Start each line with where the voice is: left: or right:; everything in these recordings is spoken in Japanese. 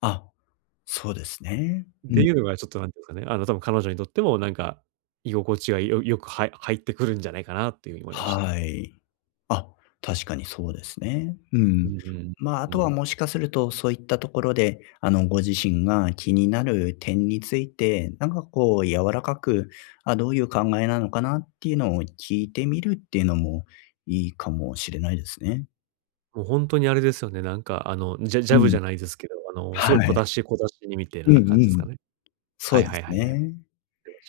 left: あ、そうですね、う
right: で、
left: ん。
right: 言うのがちょっと、なんて言うかね、あの、多分彼女にとってもなんか居心地がよよく、はい入ってくるんじゃないかなっていうに思いました。
left: はい。あ、確かにそうですね。う
right: う
left: ん。
right: んうん。
left: ま、あ
right: う
left: とは
right: ん。
left: もしかするとそういったところで、あの、ご自身が気になる点について、なんかこう柔らかく、あ、どういう考えなのかなっていうのを聞いてみるっていうのもいいかもしれないですね。
right: もう、ほんとにあれですよね、なんか、あの、ジャジ
left: う
right: ャブじ
left: ん。
right: ゃないですけど、あの、すごい
left: は
right: 小
left: い。
right: 出し、小出しにみてえ
left: うん
right: な感
left: う
right: じすか
left: ん。
right: ね。
left: そ
right: は
left: う
right: い
left: で
right: はい
left: す
right: はいはい。
left: ね。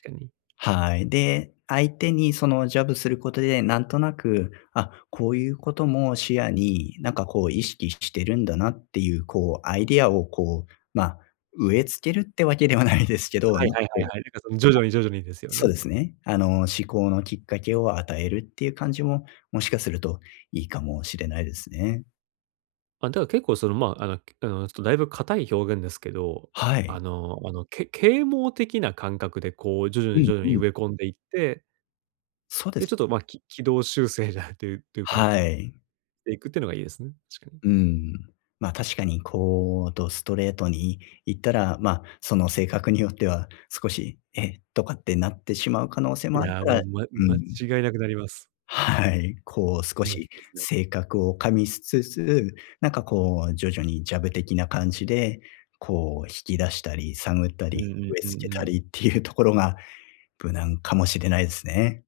right: 確かに。
left: はい。で、相手にその、ジャブすることで、なんとなく、あ、こういうことも視野に、なんかこう意識ししてるんだなっていう、こうアイデアをこう、ま、植え付けるってわけではないですけど、
right: はい
left: なん
right: はい
left: か
right: は
left: こ
right: い
left: う
right: は
left: は
right: い、
left: い、
right: なんかその徐々に徐々にですよ
left: そう
right: ね。
left: ですね。あの、思考のきっかけを与えるっていう感じも、もしかするといいかもしれないですね。
right: あ、だか、結構そのまあ、あのあの、ちょっとだいぶ硬い表現ですけど、
left: はい。
right: あのあの、け啓蒙的な感覚でこう徐々
left: う
right: に
left: ん、
right: 徐々
left: う
right: に
left: ん。
right: 植え込んでいって
left: そうで
right: で、ちょ
left: す。
right: っと、ま、き軌道修正じゃってていうか、
left: はい。
right: していくってのがいいですね、確かに。
left: うーん。ま、確かにこう、どストレートに言ったら、ま、その性格によっては、少し、「え？」とかってなってしまう可能性
right: い
left: もある
right: や、
left: か
right: も
left: ら
right: う、ま
left: う
right: 間
left: ん。
right: 違いなく、なります。
left: はい。こう少
right: うん、で
left: し
right: すね。
left: 性格を加味しつつ、なんかこう徐々にジャブ的な感じで、こう、引き出したり探った
right: う
left: り、
right: んうん、
left: 植え
right: うん
left: 付
right: う
left: けた
right: ん。
left: りっていうところが無難かもしれないすね。